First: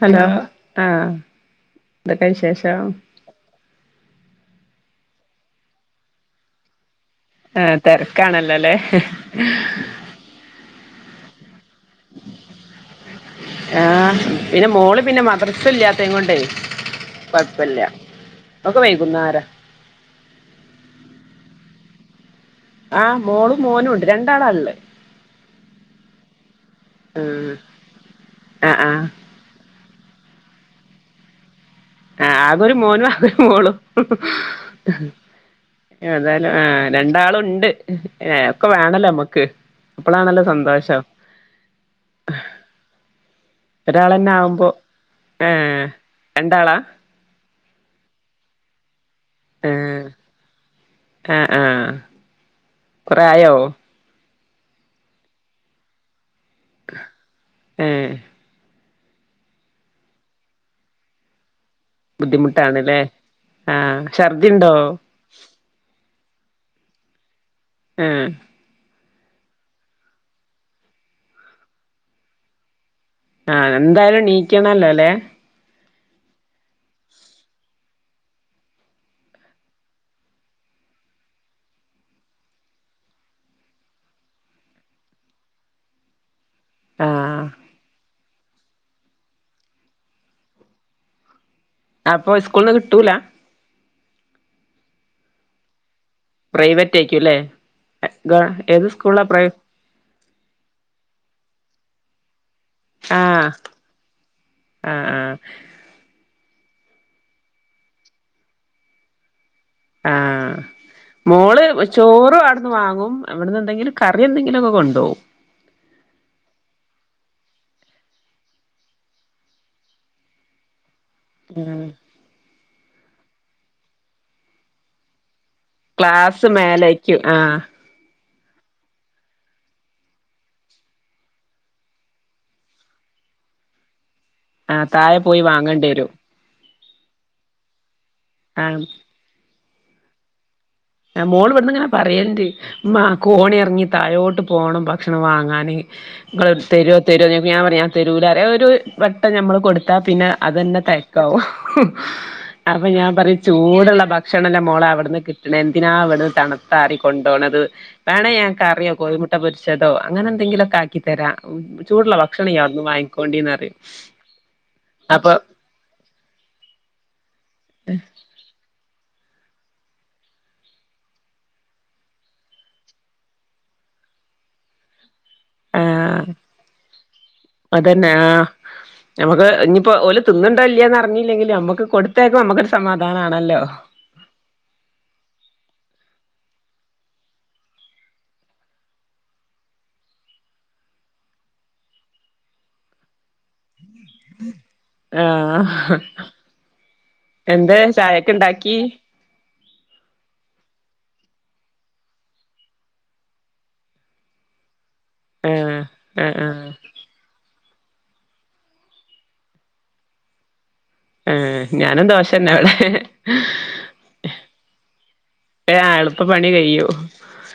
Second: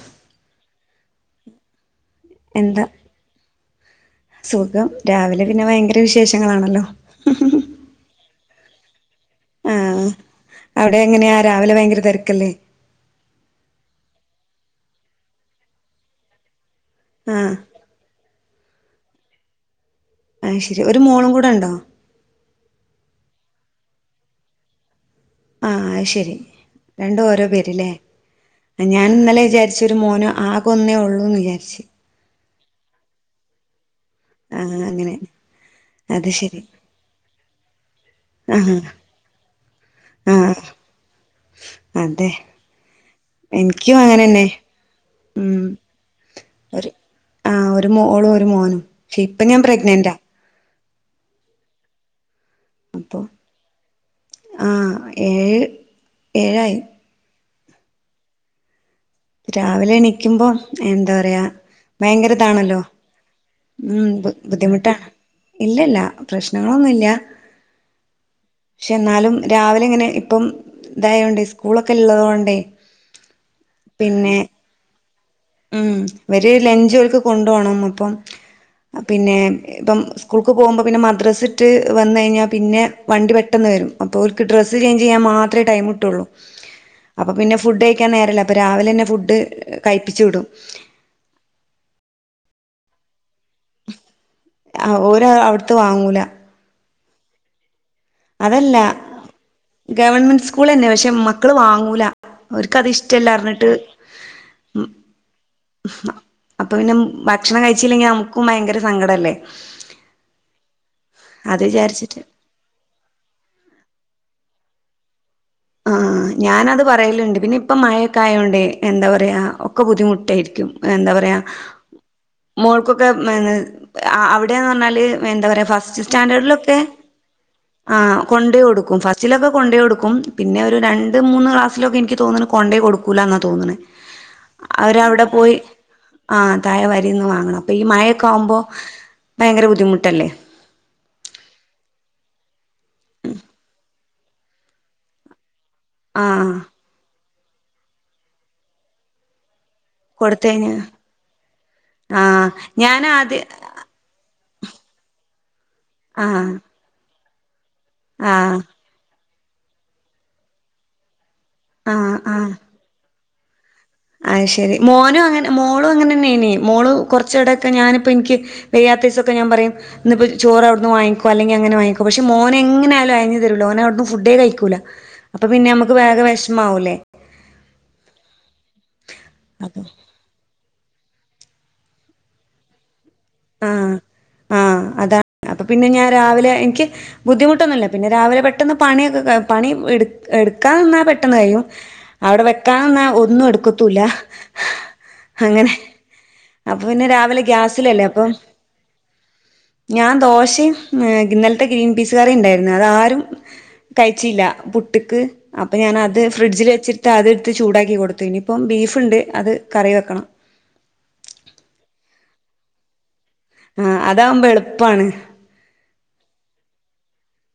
Hello ആ. എന്താ സുഖം രാവിലെ പിന്നെ ഭയങ്കര വിശേഷങ്ങളാണല്ലോ. ആ തിരക്കാണല്ലോല്ലേ? ആ അവിടെ എങ്ങനെയാ രാവിലെ ഭയങ്കര തെരക്കല്ലേ? ആഹ് പിന്നെ മോള് പിന്നെ മദർസ ഇല്ലാത്ത കൊണ്ടേ ആഹ് കൊഴപ്പല്ല ഒക് വൈകുന്നാരഅ. ആ ശരി ഒരു മോളും കൂടെ ഇണ്ടോ? ആ മോളും മോനും ണ്ട് രണ്ടാളാള്ളേ. ആ അത്ശരി രണ്ടും ഓരോ ആഹ് പേരില്ലേ ആഹ് ആഹ് ഞാൻ ഇന്നലെ വിചാരിച്ച- ച്ച ഒരു മോനോ ആകൊന്നേ ഉള്ളൂ എന്ന് വിചാരിച്ചച്ച്. ആകൊരു മോനും ആകൊരു മോളും. ആഹ് അങ്ങനെ അത് ഏതായാലും ശരി ആ രണ്ടാളുണ്ട് ഏ ഒക്കെ ആഹ് വേണല്ലോ നമ്മക്ക് അപ്പളാണല്ലോ ആഹ് സന്തോഷം. അതെ എനിക്കും ഒരാളെന്നെ അങ്ങനെന്നെ ആവുമ്പോ മ് ഏഹ് രണ്ടാളാ ഒരു- ആഹ് ഒരു മോളും ഒരു മോനും പക്ഷെ ഇപ്പൊ ഞാൻ പ്രഗ്നന്റാ ആ ആ കുറ ആയോ? ആ ഏഴ് ഏഴായി. എ രാവിലെ എണിക്കുമ്പോ എന്താ പറയാ. ഭയങ്കരതാണല്ലോ ബുദ്ധിമുട്ടാണ്ല്ലേ ആഹ് ഉം ഛർദിണ്ടോ ബുദ്ധിമുട്ടാ ഇല്ലല്ല. പ്രശ്നങ്ങളൊന്നുമില്ല. ആ പക്ഷെ എന്നാലും രാവിലെ ഇങ്ങനെ ഇപ്പം ഇതായുകൊണ്ട് സ്കൂളൊക്കെ ഉള്ളതുകൊണ്ടേ. ആ എന്തായാലും നീക്കണല്ലോ അല്ലേ. ഉം വര ലഞ്ച് ഓല്ക്ക് കൊണ്ട പോണം അപ്പം. പിന്നെ ഇപ്പം സ്കൂൾക്ക് പോകുമ്പോ പിന്നെ മദ്രസിട്ട് വന്ന കഴിഞ്ഞാ പിന്നെ വണ്ടി പെട്ടന്ന് - വരും അപ്പോൾക്ക് ഡ്രസ് ചെയ്ഞ്ച് ചെയ്യാൻ മാത്രമേടൈം കട്ടുകയുള്ളൂ. അപ്പൊ ആഹ് പിന്നെ ഫുഡ് കഴിക്കാൻ നേരല്ല അപ്പ രാവിലെ തന്നെ ഫുഡ് കയി - പ്പിച്ചു വിടും. അപ്പൊ സ്കൂളന്ന് കിട്ടൂല. ഓര് അവിടുത്ത് വാങ്ങൂല. പ്രൈവറ്റ് ഐക്കും ലെ? അതല്ല ഗവൺമെന്റ് സ്കൂൾ തന്നെ പക്ഷെ മക്കള് വാങ്ങൂല. അവർക്ക്ത് ഇഷ്ടല്ല ആഹ് റഞ്ഞിട്ട്. ആഹ് ആഹ് അപ്പൊ പിന്നെ ഭക്ഷണം കഴിച്ചില്ലെങ്കിൽ നമുക്കും ഭയങ്കര സങ്കടം അല്ലേ? ആ അത് മോള് വിചാരിച്ചിട്ട് ചോറും അവിടുന്ന് വാങ്ങും. അവിടെന്ന് എന്തെങ്കിലും കറി എന്തെങ്കിലും ഒക്കെ കൊണ്ടോവും. ആ ഞാനത് പറയലുണ്ട് പിന്നെ ഇപ്പ മഴക്കായോണ്ട് എന്താ പറയാ ഒക്കെ ബുദ്ധിമുട്ടായിരിക്കും. എന്താ പറയാ ഉം മോൾക്കൊക്കെ എ അവിടെന്ന് റഞ്ഞാല് എന്താ പറയാ. ഫസ്റ്റ് ക്ലാസ് സ്റ്റാൻഡേർഡിലൊക്കെ മേലേക്ക് ആഹ് കൊണ്ടെ കൊടുക്കും ഫസ്റ്റിലൊക്കെ കൊണ്ടെ കൊടുക്കും. പിന്നെ ഒരു രണ്ട് മൂന്ന് ക്ലാസ്സിലൊക്കെ എനിക്ക് തോന്നുന്നത് കൊണ്ടേ കൊടുക്കൂല എന്നാണ് തോന്നണുന്നത്. ആഹ് താഴെ അവരവിടെ പോയി വാങ്ങേണ്ടി വരും ആ- മുത്തായ വരിന്ന് വാങ്ങണം അപ്പൊ ഈ മഴൊക്കെ ആവുമ്പോ ആഹ് ഭയങ്കര ബുദ്ധിമുട്ടല്ലേ. മോൾ വിടന്ന് ഇങ്ങനെ പറയണ്ട് ഉ കോണി ഇറങ്ങി തയോട്ട് പോണം ഭക്ഷണം വാങ്ങാാന്. നിങ്ങ ആഹ് തരോതരോഞാൻ പറയാ ഞാൻ പറയു തെരുൂലേ ഒരു വട്ടം നമ്മള് കൊടു- പിന്നെ കൊടുത്തഴിഞ്ഞ അത്ന്നെ തെക്കാവും ആഹ് അപ്പൊ ഞാൻ പറയും ഞാനാദ്യ ചൂടുള്ള ഭ- ഭക്ഷണമല്ല മോള അവിടു നിന്ന് കിട്ടണ എന്തിനാാണ് അവിടുന്ന് ആഹ് തണുത്തറി കൊണ്ടണത്. വേണ ഞനൻ ആഹ് കറിയോ കോഴിമുട്ട പൊരിച്ചതോ അങ്ങനെ എന്തെങ്കിലുമൊക്കെ ആക്കിത്തരാം ഉ ചൂടുള്ള ഭക്ഷണം വിടുന്ന് വാങ്ങിക്കോണ്ടിന്ന് അറി അഹ ശെരി മോനും അങ്ങനെ മോളും അങ്ങനെ തന്നെ ഇന മോളും കൊറച്ചടൊക്കെ ഞാനിപ്പോ എനിക്ക്. വ്യാത്ത ദിവസൊക്കെ ഞൻ പറയും ഇപ്പോ ചോ അവിടുന്ന് വാങ്ങോ അല്ലെങ്ക അങ്ങനെ വാങ്ങിക്കോ പക്ഷ മോന് ' എങ്ങന ആാലും അയഞ്ഞു തരൂല അ അവിടന്ന് ഫുഡേ കഴിക്കൂല അപ്പൊ പിന്നെ നമ്മുക്ക് വേഗ ആഹ് വിഷമാവൂലേ. അതന്നെ ആഹ് നമുക്ക് ഇനിയിപ്പോൊഓല തിന്നുണ്ടോ ഇല്ലന്ന് അറിഞ്ഞില്ലെങ്കിൽ നമ്മുക്ക് കൊടുത്തേക്കും നമ്മുക്ക ഒരു സമാധാനം. ആഹ് ആഹ് അതാണ് അപ്പൊ പിന്നെ ഞാൻ രാവിലെ- എനിക്ക് ബുദ്ധിമുട്ടൊന്നുമില്ല പിന്നെ രാവിലെ പെട്ടെന്ന് പണിയൊക്കെ പണി എടു എടുക്കാനിന്നാൽ പെട്ടെന്ന് കഴിയും. അവിടെ വെക്കാ തന്നാൽ ഒന്നും എടുക്ക- ക്കൂല, അങ്ങനെ, ആഹ് അപ്പൊ, പിന്നെ, രാവിലെ, ഗ്യാസിലല്ലേ അപ്പം ണ്ടാക്കി ഞാൻ, ദോശയും, ഇന്നലത്തെ, ഗ്രീൻ പീസ്, കറി ണ്ടായിരുന്നു, അതാരും കഴിച്ചില്ല, പുട്ട്ക്ക്, അപ്പൊ, ആഹ് ഞാനത്, ആഹ് ആഹ് ഫ്രിഡ്ജിൽ, വെച്ചിട്ട്, അത് ത്ത് ചൂടാക്കി, കൊടുത്തു, ഇനിപ്പ, ബീഫുണ്ട്, അത് കറി, വെക്കണം. ആ, ഞാനും, ദോഷന്നെ വിടെ ആ, അതാവുമ്പോ, എളുപ്പാണ്. എളുപ്പ പണി, കയ്യു,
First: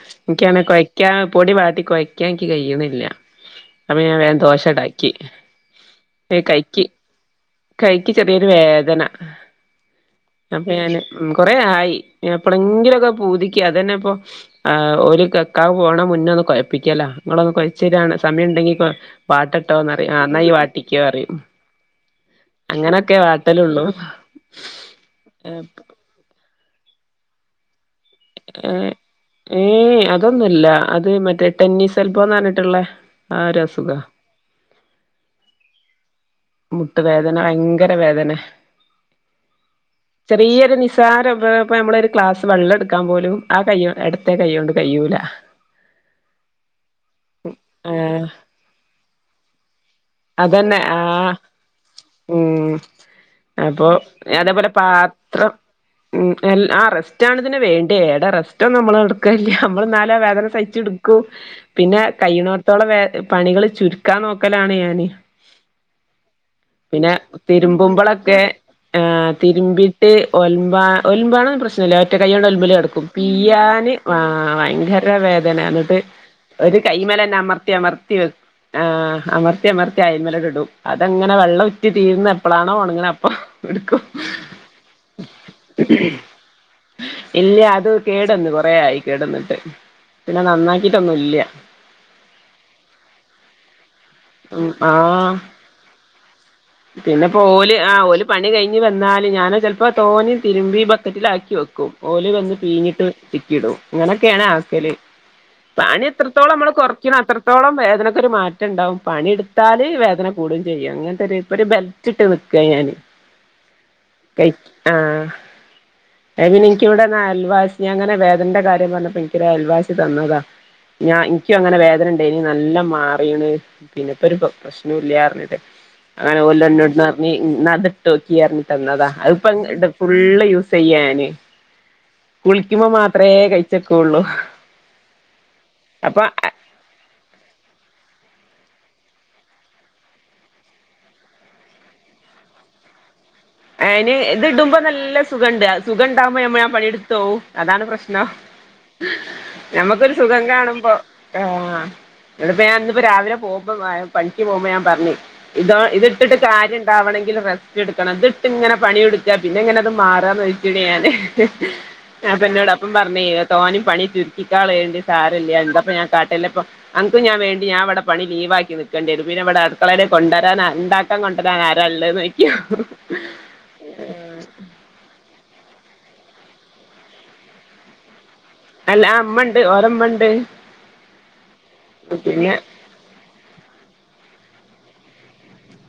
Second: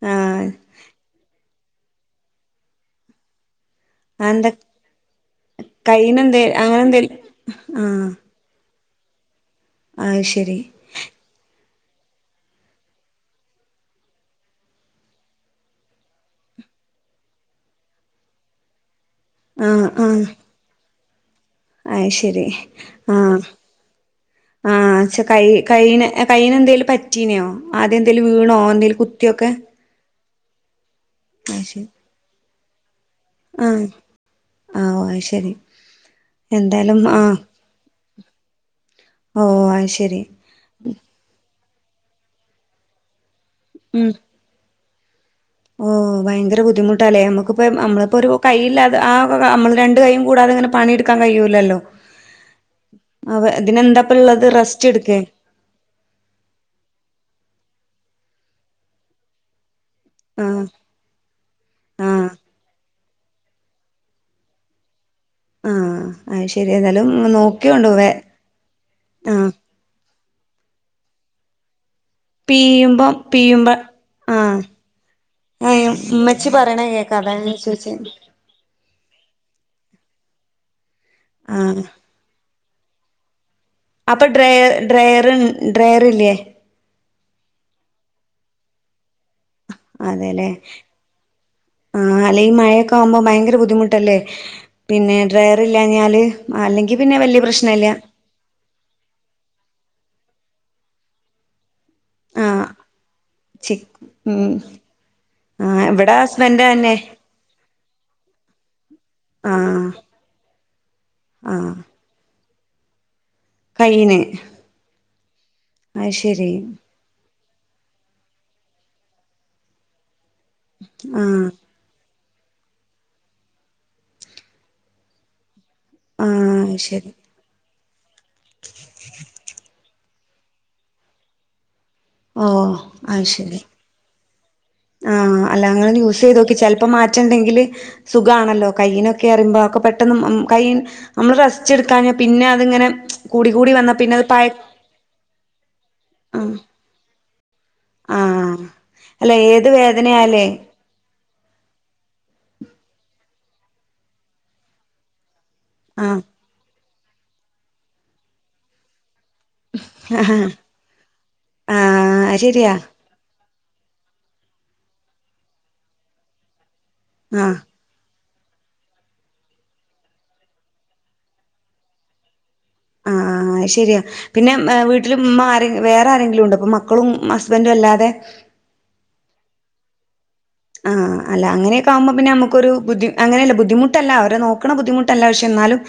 ആ ൻക്കാണെ, കൊയ്ക്ക, പൊടി വാട്ടി കൊയ്ക്കാ, ൻക്ക്, കയ്യണില്ല. അപ്പ, ഞാൻ, വേൻ, എന്താ ദോശ ണ്ടാക്കി, കൈയിനെന്തേ അങ്ങനെ കൈക്ക്, എന്തേലും ആ കൈക്ക്, ചെറിയൊരു, വേദ ദന, അത് ശരി അപ്പൊ, ഞാന്, ഉം, കൊറെ യായി പ്പലെങ്കിലൊക്കെ, പൂതിക്ക്, അതെന്നെപ്പോ, എ, ഒരു, കക്കാൻ പോണ, മുന്നൊന്ന്, കൊയപ്പിക്കലാ കൊയ്ച്ചരാണ്, സമയണ്ടെങ്കി, ക്, വാട്ടട്ടോന്നറിയും, ആ, ന്നായ്, വാട്ടിക്കോറിയും. അത് അങ്ങനെയൊക്കെ, വാട്ടലൊഉള്ളു. ആഹ, ച്ച, കൈ, കയ്, കൈയിനെന്തേലും, പറ്റീനോ, ആദ്യ വീണോ, ഏഹ് എന്തേലും, കുത്തിയൊക്കെ ഏയ് അതൊന്നുല്ല, അത്, മറ്റേ അത് ശരി ടെന്നീസെൽബോന്നറിഞ്ഞിട്ടുള്ള, ആ, ഒരസുഖ. ആ, ഒ, അശരി. മുട്ടുവേദന, യങ്കര, വേദനെ ഓ അത് ശരി ചെറിയൊരു, നിസാര പ്പൊ, നമ്മളൊരു, ക്ലാസ്സ്‌, വെള്ളട്ക്കാൻപോലും, ആ, കൈയ്യോ, എ, ഉം എടത്തെ, കയ്യോണ്ട്, കയ്യൂല. ഓ, ഭയങ്കര, ബുദ്ധിമുട്ടാല്ലേ, നമ്മുക്കിപ്പ, നമ്മളിപ്പോ, ഏഹ് ഒരു, കൈയില്ലാത, ആ, നമ്മള്, ര ണ്ട് കൈയും, കൂടാതെ, അതന്നെ പണി, ആഹ് ഇട്ക്കാൻകയ്യൂല്ലല്ലോ. ഉം, അപ്പൊ, ഉള്ളത് അതേപോലെ, റെസ്റ്റ് എടുക്കേ പാത്രം ഉം, എൽ, ആ, റെസ്റ്റാണ്ത്ന്, വേണ്ടേ, ഏടെ, റെസ്റ്റൊന്നും, മ്മള് എടക്കെലില്ല. മ്മള്, ന്നാലും, ആ, വേദന, ആഹ് സഹിച്ചിട്ക്കും, പിന്നെ, ആഹ് കയ്യ്ണോട്ത്തോളം, വേ പണികള്, ചുരുക്കാൻ, നോക്കലാണ്, ഞാന് ആഹ് അത് ശരി ഏതായാലും പിന്നെ, നോക്കിയോണ്ടു വേ തിരുമ്പുമ്പളൊക്കെ, ഏ, ആഹ് തിരുമ്പി ട്ട്, ഒൽമ്പാ, ഒൽമ്പാനൊന്നും, പ്രശ്നല്ലാ റ്റ കയ്യോണ്ട്, ഒൽമ്പല്ടക്കും, പീയുമ്പം പീയുമ്പ പിയ്യാന്, വ, ആഹ് വയ്യെങ്കര, ഏഹ് വേദനേണ്ത്, ഉമ്മച്ചി ഒര്, പറയണ കൈമ്മെ കേക്കാ അതാ ലെന്നെ, ഞാൻ അമർത്തി, ചോദിച്ചേ അമർത്തിവെക്, ഏ അമർത്തി, അമർത്തി, അയ്മലണ്ട് ഇടും, അതങ്ങനെ, വെള്ളം ആഹ് ഉറ്റി, തീർന്ന്, എപ്പളാണോണങ്ങനെ, അപ്പൊ എടുക്കും അപ്പൊ, ഡ്ര, ഡ്രയർ, ഡ്രയറില്ലയേ ഇല്ല, അത് കേടന്ന്, കൊറെ ആയി, കേടന്നിട്ട്, പിന്നെ, നന്നാക്കിട്ടൊന്നുംല്ല ആഹ, അല്ലെ, മഴൊക്കെ, ആവുമ്പോ, ഭയങ്കര, ബുദ്ധിമുട്ടല്ലേ. ഉം പിന്നെ, ആഹ് ഡ്രൈയർ ഇഞ്ഞാല്, അല്ലെങ്കി, പിന്നെ, പിന്നെപ്പോ വല്യ ഓല് പ്രശ്നല്ല ആ ഓല് പണി കഴിഞ്ഞ് വന്നാല് ഞാന്, ചെലപ്പോ, തൊനേം, തിരിമ്പി, ബക്കറ്റിലാക്കി, വെക്കും ഓല്, വന്ന്, ആഹ് പീഞ്ഞിട്ട്, തിക്കി ഇടും, ചി ങ്ങനെക്കേണ്, ഉം ആക്കല്. ആഹ് പണി, ഇവിടെ എത്രത്തോളം ഹസ്ബൻഡ് മ്മള്, തന്നെ കൊറയ്ക്കണ്, അത്രത്തോളം, വേദനക്കൊര്, മാറ്റം ണ്ടാവും. ആഹ് പണിയെടുത്താല്, വേദന, കൂടുംചെയ്യും, അങ്ങൻത്തൊരു, ഇപ്പൊ ഒരു, ആഹ് ബെൽറ്റ്ഇട്ട്, നിക്ക ഞാന് കയ്യിന് കയ്, ആ, അത് ശരി എങ്ങനെ, ൻക്കി ഞാൻങ്ങനെ, വേദനന്റെ, കാര്യം പറഞ്ഞപ്പോ, ൻക്കൊരു, അയൽവാസി, തന്നതാ, ഞാ, ആഹ് ൻക്കും, അങ്ങനെ, വേദന ണ്ടേയ്നിം, നല്ലം മാറീണ്, പിന്നെപ്പൊ, പ്പൊരു [unintelligible] അങ്ങനെ ആഹ് അത് [unintelligible] ശരി ന്നാ, ത് ട്ടോക്കി, അറഞ്, തന്നെദാ, അയ്പ്പൊ ഫുള്ള് യൂസ്, യ്യാന്, ഓഹ് കുളിക്കുമ്പോ, മാത്രെ, കയ്ഛെക്കുള്ളൂ ആ, അല്ലങ്ങളൊന്ന്, യൂസെയ്‌തോക്കി, ചെലപ്പം, മാറ്റണ്ടെങ്കില്, സു സുഖാണല്ലോ, കൈയിനൊക്കെറയുമ്പോ, പെട്ടെന്ന്, മ്, കൈ, നമ്മള്, റെസ്റ്റിഡ്ക്കാഞാ, പിന്നെ, അതിങ്ങനെ കൂടി കൂടി ഏ, വന്നാ അയ്ൻ, പിന്നെ അത് പഴ ഇതിടുമ്പോ, നല്ല സുഖണ്ട്, സുഖണ്ടാവുമ്പോ, ആഹ് നമ്മള്, നമ്മ, ആ പണിട്ത്തൊവും. അതാണ്, പ്രശ്നം, ആഹ് അല്ല ഏത് നഞമ്മക്കൊരു, സുഖം വേദനയാലേ കാണുമ്പോ ആഹ്, ഇവിടെപ്പ ഞാൻ, ന്നിപ്പോ, രാവിലെ, പോവുമ്പോ, [unintelligible] ഞാൻ, പറഞ്ഞി ഇതോ ഇത് ആഹ് ഇട്ടിട്ട് കാര്യം ഉണ്ടാവണമെങ്കിൽ റെസ്റ്റ് എടുക്കണം ഇതിട്ട്ങ്ങനെ പണിെടുക്ക പിന്നെ എങ്ങനെ അത് മാറാന്ന് ആഹ് വോദിച്ചിട്ടാണ് ആഹ് അത് അപ്പൊ എന്നോട ശരിയാ അപ്പം പറഞ്ഞ തോനും പണി ചുരുക്കിക്കാൾ വേണ്ട സാാരല്ലേ എപ്പ ഞാ കാട്ടല്ലപ്പൊ അനക്ക്ും ആഹ് ഞാൻേണ്ടി ഞാൻവിടെ പണി ലീവാക്കി നിൽക്കേണ്ടി വരുന്നു പിന്നെ ഇവിടെ അടുക്കള കൊണ്ടുവരാൻ ഉണ്ടാക്കാൻ കൊണ്ടുവരാൻ ആരാുള്ളത്ന്ന് നോക്കിയ ആ ശെരിയാ പിന്നെ വീട്ടില ഉ്മ്മ ആരെ വേറെ ആരെങ്കിലും ഉണ്ട് അപ്പൊ മക്കളും ഹസ്ബൻറും അല്ലാതെ അല്ല അമ്മ ഉണ്ട് ഓരമ്മ ഉണ്ട് ആഹ് അല്ല അങ്ങനൊ ഒെകുമ്പോ പിന്നെ നമുക്കൊരു അങ്ങനെയല്ല ബുദ്ധമുട്ടല്ല അവ നോക്ക ബുദ്ധിമുട്ട പക്ഷ എന്നാലും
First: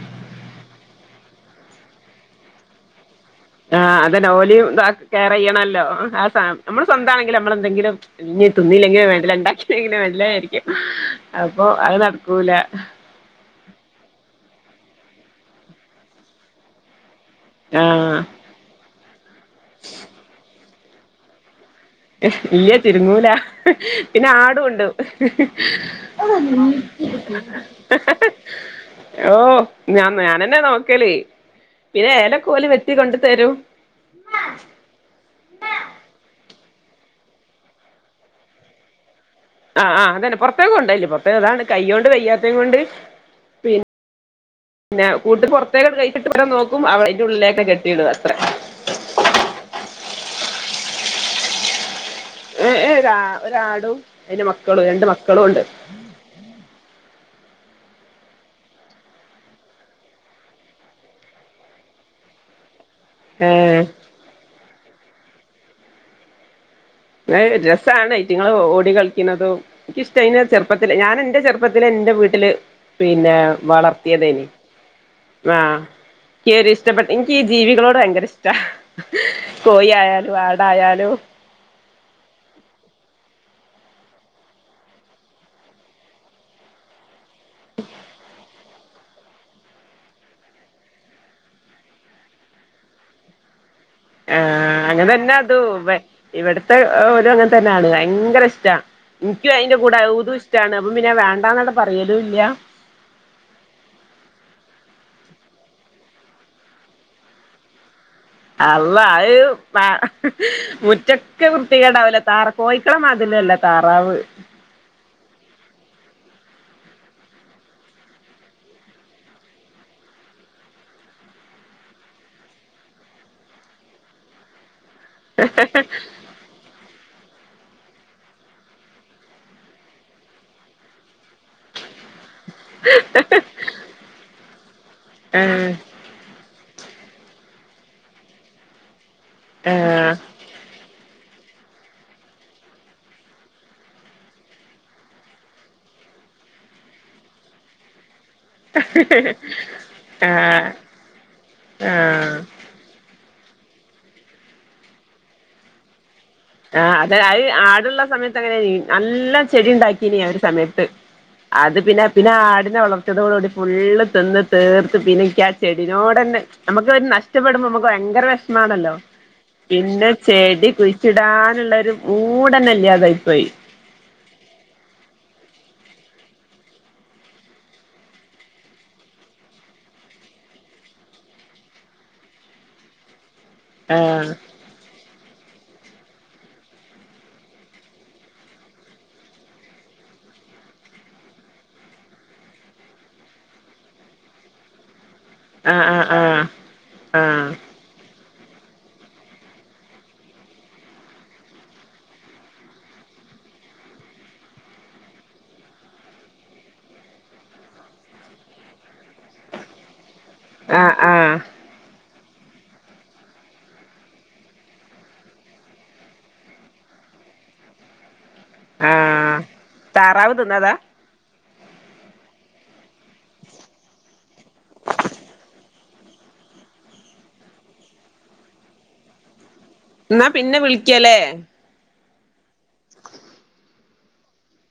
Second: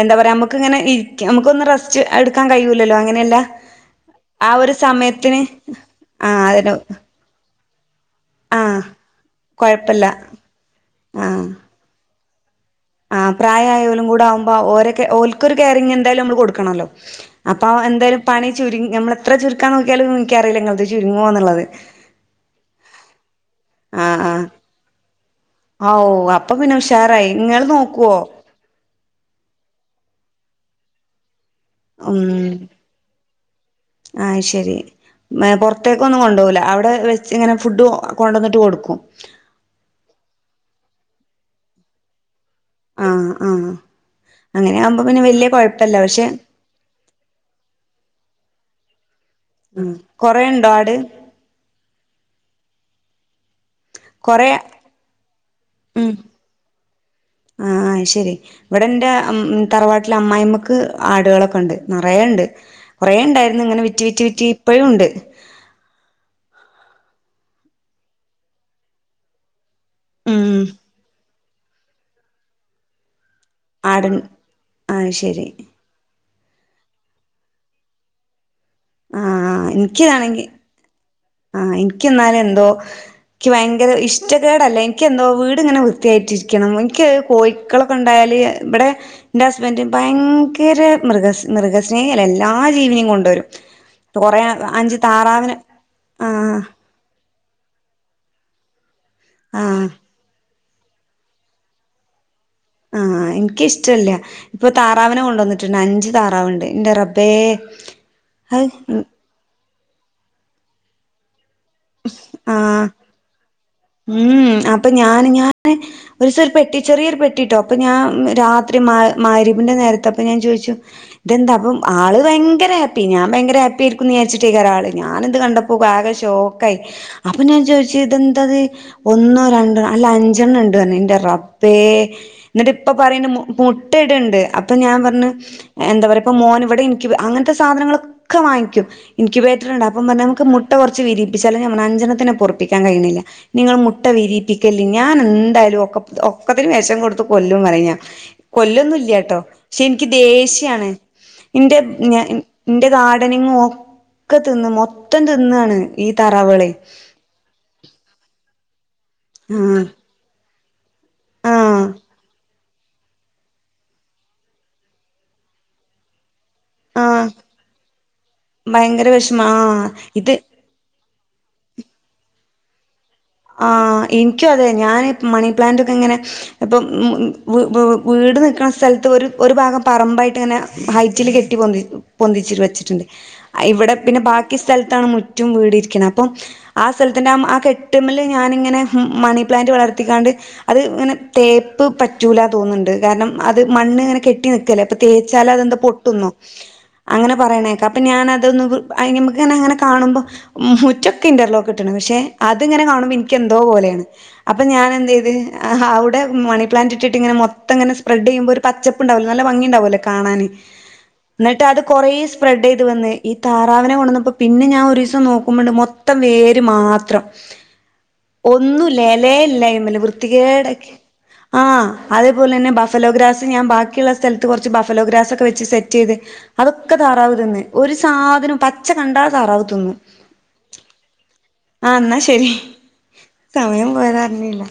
എന്താ പറ നമെ നു ററ്റ് എടുക്കാൻ കഴല്ലോ ആഹ അതന് ഓലിയും സമയത്തിന് കറ്യണല്ലോ ആ ആഹ് അതിന് നമ്മള് സ്വന്തമാ ആണെങ്കില് മ്മ എന്തെങ്കിലും ഇ ആഹ് തിുന്നിയില്ലെങ്കിലും മെണ്ട ഉണ്ടാക്കെങ്കിലും കൊഴപ്പല്ല മെഡല ആയിരിക്കും അപ്പൊ അത് കൂല ആ പ്രായമായലും കൂടെ ആവുമ്പോ ഓര ഓക്കൊരു കെയറിങ്ങ് എന്തായാലും നമ്മള് കൊടുക്കണല്ലോ അപ്പൊ എന്തായാലും ആഹ് പണി ചുരുി നമ്മള എത്ര ചുരുക്കാൻ നോക്കിയാലും മുിക്കാറയില്ല നിങ്ങത് ചുരുങ്ങുവ എന്നുള്ളത് യ്യ തിരുങ്ങൂല ആഹ് പിന്നെ ആഹ് ആടുണ്ട് ആഹ് ഓ ആ അപ്പൊ പിന്നെ ഉഷാറായി നിങ്ങൾ നോക്കുവോ ഓ ഞാൻ ഞാനെന്നെ നോക്കലേ പിന്നെ ഉം ഏലക്കൂല വെത്തി കൊൊണ്ടു തരും ആഹ് ശരി പുറത്തേക്കൊന്നും കൊണ്ടുപ പോോില്ല അവിടെ അടെ വെ ഇങ്ങനെ ഫുഡ് കൊണ്ടുവന്നിട്ട് കൊടുക്കും ആഹ് ആ്തന്നെ പുൊറത്തേക്ക ഉണ്ടായില്ലേ പുറത്തേക അതാണ് കയ്യ കൊണ്ട് കയ്യാത്തം കൊണ്ട് ആഹ് ആഹ് പിന്നെ അങ്ങനെ ആകുമ്പോ പിന്നെ കൂട്ട് വല്യ പുറത്തേക്ക കുഴപ്പല്ല പക്ഷെ കഴിച്ചിട്ട് പോരെ നോക്കും അവ അൻറെ ഉള്ളിലേക്കെ കെട്ടിയിട അത്ര ഉ കൊറെുണ്ടോ ആട് ഏഏ ഒ ഒരാടും അതിറെ കൊറേ മക്കളും രണ്ട് മക്കളും ഉണ്ട് ആഹ ശെരി ഇവിടെ എൻറെ തറവാട്ടിലെ അമ്മായിമ്മക്ക് ആടുകളൊക്കെ ഉണ്ട് നിറയ ണ്ട് കൊറെ ഉണ്ടായിരുന്നു ഇങ്ങനെ വിറ്റ ഏ വിറ്റ വിറ്റി ഇപ്പഴും ഉണ്ട് രസമാണ് റ്റിങ്ങങ്ങള് ഓട കളിക്കുന്നതും എനിിക്കിഷ്ട അ ഉം ചെറുപ്പത്തി ഞാൻ എന്റെ ചെറുപ്പം ഇപ്പത്തി എന്റെ വീട്ടില് പിന്നെ ആടൻ വളർത്തിയതേനി അത് ശരി ആഹ കയറി ഇഷ്ടപ്പെട്ട എനിക്ക്ീ ജീവികളോട് ഭയങ്കര ഇഷ്ടം കോയി ആായാലും ആടായാലും ആഹ എനക്ക് എന്നാലും എന്തോ എനിക്ക് ഭയങ്കര ഇഷ്ടകേടല്ല എനിക്ക് എന്തോ വീട്ങ്ങനെ വൃത്തിയായിട്ടിരിക്കണം എനിക്ക് കോഴക്കളൊക്കെ ഉണ്ടായാൽ ഇവിടെ എന്റെ ഹസ്ബൻഡ് ഭയങ്കര മൃഗ മൃഗസ്നേഹല്ല എല്ലാ ജീവനിയും കൊണ്ടുവരും കൊറേ ആഹ് അഞ്ച് അങ്ങനെ തന്നെ താറാവിനെ അതും ആഹ് ഇവിടത്തെ ഓരും അങ്ങനെ തന്നെയാണ് ഭയങ്കര ഇഷ്ട എനിക്കും അതിന്റെ ആഹ് കൂടെ [unintelligible] ഷ്ഠാണ് അപ്പൊ പിന്നെ വേണ്ടന്നട് പറയലും ഇല്ല ആഹ് എനിക്കിഷ്ടമല്ല ഇപ്പൊ താറാവിനെ കൊണ്ടുവന്നിട്ടുണ്ട് അഞ്ചു താറാവിനെ ൻ്റെ റബ്ബേ അത് അല്ല അത് മുറ്റ ഒക്കെ വൃത്തികേണ്ടാവല താറ ആഹ് കോഴിക്കളെ മാതിര്യല്ല താറാവ് ഒരു ഒരു പെട്ടി ചെറിയൊരു പെട്ടിട്ടോ അപ്പൊ ഞാൻ രാത്രി മാ മാരിയബിന്റെ നേരത്തെ അപ്പൊ ഞാൻ ചോദിച്ചു ഇതെന്താ അപ്പം ആള് ഭയങ്കര ഹാപ്പി ഞാൻ ഭങ്കര ഹാപ്പി ആയിരിക്കുന്നു വിചാരിച്ചിട്ടേ ആള് ഞാന് എന്ത് കണ്ടപ്പോ ആകെ ശോക്ക അപ്പൊ ഞാൻ ചോദിച്ച് ഇതെന്താത് ഒന്നോ രണ്ടോ അല്ല അഞ്ചെണ്ണം ഉണ്ട് പറ എന്റെറെ റബ്ബേ അപ്പേ എന്നിട്ട് ഇപ്പൊ പറയുന്ന മുട്ടയിട്ണ്ട് അപ്പൊ ഞാൻ പറഞ്ഞ് ആഹ് എന്താ പറയപ്പ ഫോൻ ഇവിടെ ഇൻക്യുബ അങ്ങനത്തെ സാധനങ്ങളൊക്കെ വാങ്ങിക്കും ഇൻക്യുബേറ്റർ ഉണ്ട് അപ്പം ആഹ് നമുക്ക് മുട്ട കുറച്ച് വിരിയും ിച്ചാലും ഞ അഞ്ചനത്തിനെപൊറപ്പിക്കാൻ കഴിയണില്ല നിങ്ങൾ മുട്ട വിരിയിപ്പിക്കല്ലീ ഞാൻ എന്തായാലും ഒെ ഒക്കത്തിന് വിശം കൊടുത്ത് കൊല്ലും പറഞ്ഞ് കൊല്ലൊന്നുംല്ലട്ടോ പക്ഷെ എനിക്ക് ആഹ് ദേഷ്യാണ് എന്റെ ആഹ് ൻ്റെ നാടി [unintelligible] ഒക്കെ തിന്ന് മൊത്തം തിന്നാണ് ഈ താറാവുകളെ ആഹ് അതെ അത് ആടുള്ള സമയത്ത് അങ്ങനെ നല്ല ചെടി ആഹ് ഉണ്ടാക്കീനി ആ ഒരു സമയത്ത് അത് ആഹ് പിന്നെ പിന്നെ ആട് വളർത്തിയതോട കൂടി ഫുള് തിന്ന് തീർത്ത് പിന്നേക്കാ ചെടിനോട്ന്നെ നമുക്ക് ആഹ് നഷ്ടപ്പെടുമ്പോ നമുക്ക് ഭയങ്കര വിഷമാണല്ലോ ഭയങ്കര വിഷമ ആഹ് പിന്നെ ഇത് ചെടി കുഴി ച്ചിടാനുള്ളരു മൂഡ്തന്നെല്യതായി ആ എനിക്കും അതെ ഞാൻ മണി പ്ലാന്റൊക്കെ ഇങ്ങനെ ഇപ്പം വീട് നിക്കുന്ന സ്ഥലത്ത് ഒരു ഒരു ഭാഗം പറമ്പായിട്ട് ഇങ്ങനെ ഹൈറ്റിൽ കെട്ടി പൊന്തിച്ചു വെച്ചിട്ടുണ്ട് ഇവിടെ പിന്നെ ആഹ് ബാക്കി സ്ഥലത്താണ് മുറ്റും വീടുംഇരിക്കണേ അപ്പം ആഹ് സ്ഥലത്തിന്റെ ആഹ് കെട്ട് ട്ട്മ്മൽ ഞാനിങ്ങനെ മണി പ്ലാന്റ് വളർത്തിക്കാണ്ട് അത് ഇങ്ങനെ തേപ്പ് പറ്റൂല തോന്ന്ണ്ട് കാരണം അത് മണ്ണ് ഇങ്ങനെ കെട്ടി നിക്കല്ലേ തേച്ചാൽ അതെന്താ ആഹ് ആഹ് പൊട്ടുന്നോ ആഹ് അങ്ങനെ പറയണേക്ക അപ്പൊ ഞാനത് [unintelligible] ആയിമ്മക് ഇങ്ങനെ ഇങ്ങനെ കാണുമ്പോ മുറ്റൊക്കെ ഇന്റർലോക്കിട്ടക്ക്ണ് പക്ഷെ അത്ങ്ങനെ കാണുമ്പോ എനിക്ക് എന്തോ പോലെയാണ് അപ്പൊ ഞാൻ എന്ത് ചെയ്ത് അവിടെ മണി പ്ലാന്റ് ഇട്ടിട്ട് ഇങ്ങനെ മൊത്തം മൊത്തംങ്ങനെ സ്പ്രെഡ് ചെയ്യുമ്പോ ഒരു പച്ചപ്പ് ഉണ്ടാവല്ലോ നല്ല ഭംഗി ഉണ്ടാവുമല്ലോ കാണാൻ ആഹ് ആഹ് ആഹ് എന്നിട്ട് അത് കൊറേ സ്പ്രെഡ് ചെയ്ത് വന്ന് ഈ താറാവിനെ കൊണ്ടുവന്നപ്പോൾ പിന്നെ ഞാൻ ഒരു ദിവസം നോക്കുമ്പോണ്ട് മൊത്തം വേര് മാത്രം ഒന്നുല്ല എലെ ആഹ് ഇല്ല ആയിമ്മൽ താറാവ് തിന്നതാ വൃത്തികേടാക്കി ആ അതുപോലെ തന്നെ ബഫലോഗ്രാസ് ഞാൻ ബാക്കിള്ള സ്ഥലത്ത് കുറച്ച് ബഫലോഗ്രാസ് ഒക്കെ വെച്ച് സെറ്റ് ചെയ്ത് അതൊക്കെ താറാവ് തിന്ന് ഒരു സാധനവും പച്ച കണ്ട താറാവ് തിന്നും എന്നാ പിന്നെ വിളിക്കല്ലേ ആ ഇന്നാ ശെരി ശരി സമയം പോയതറിഞ്ഞില്ല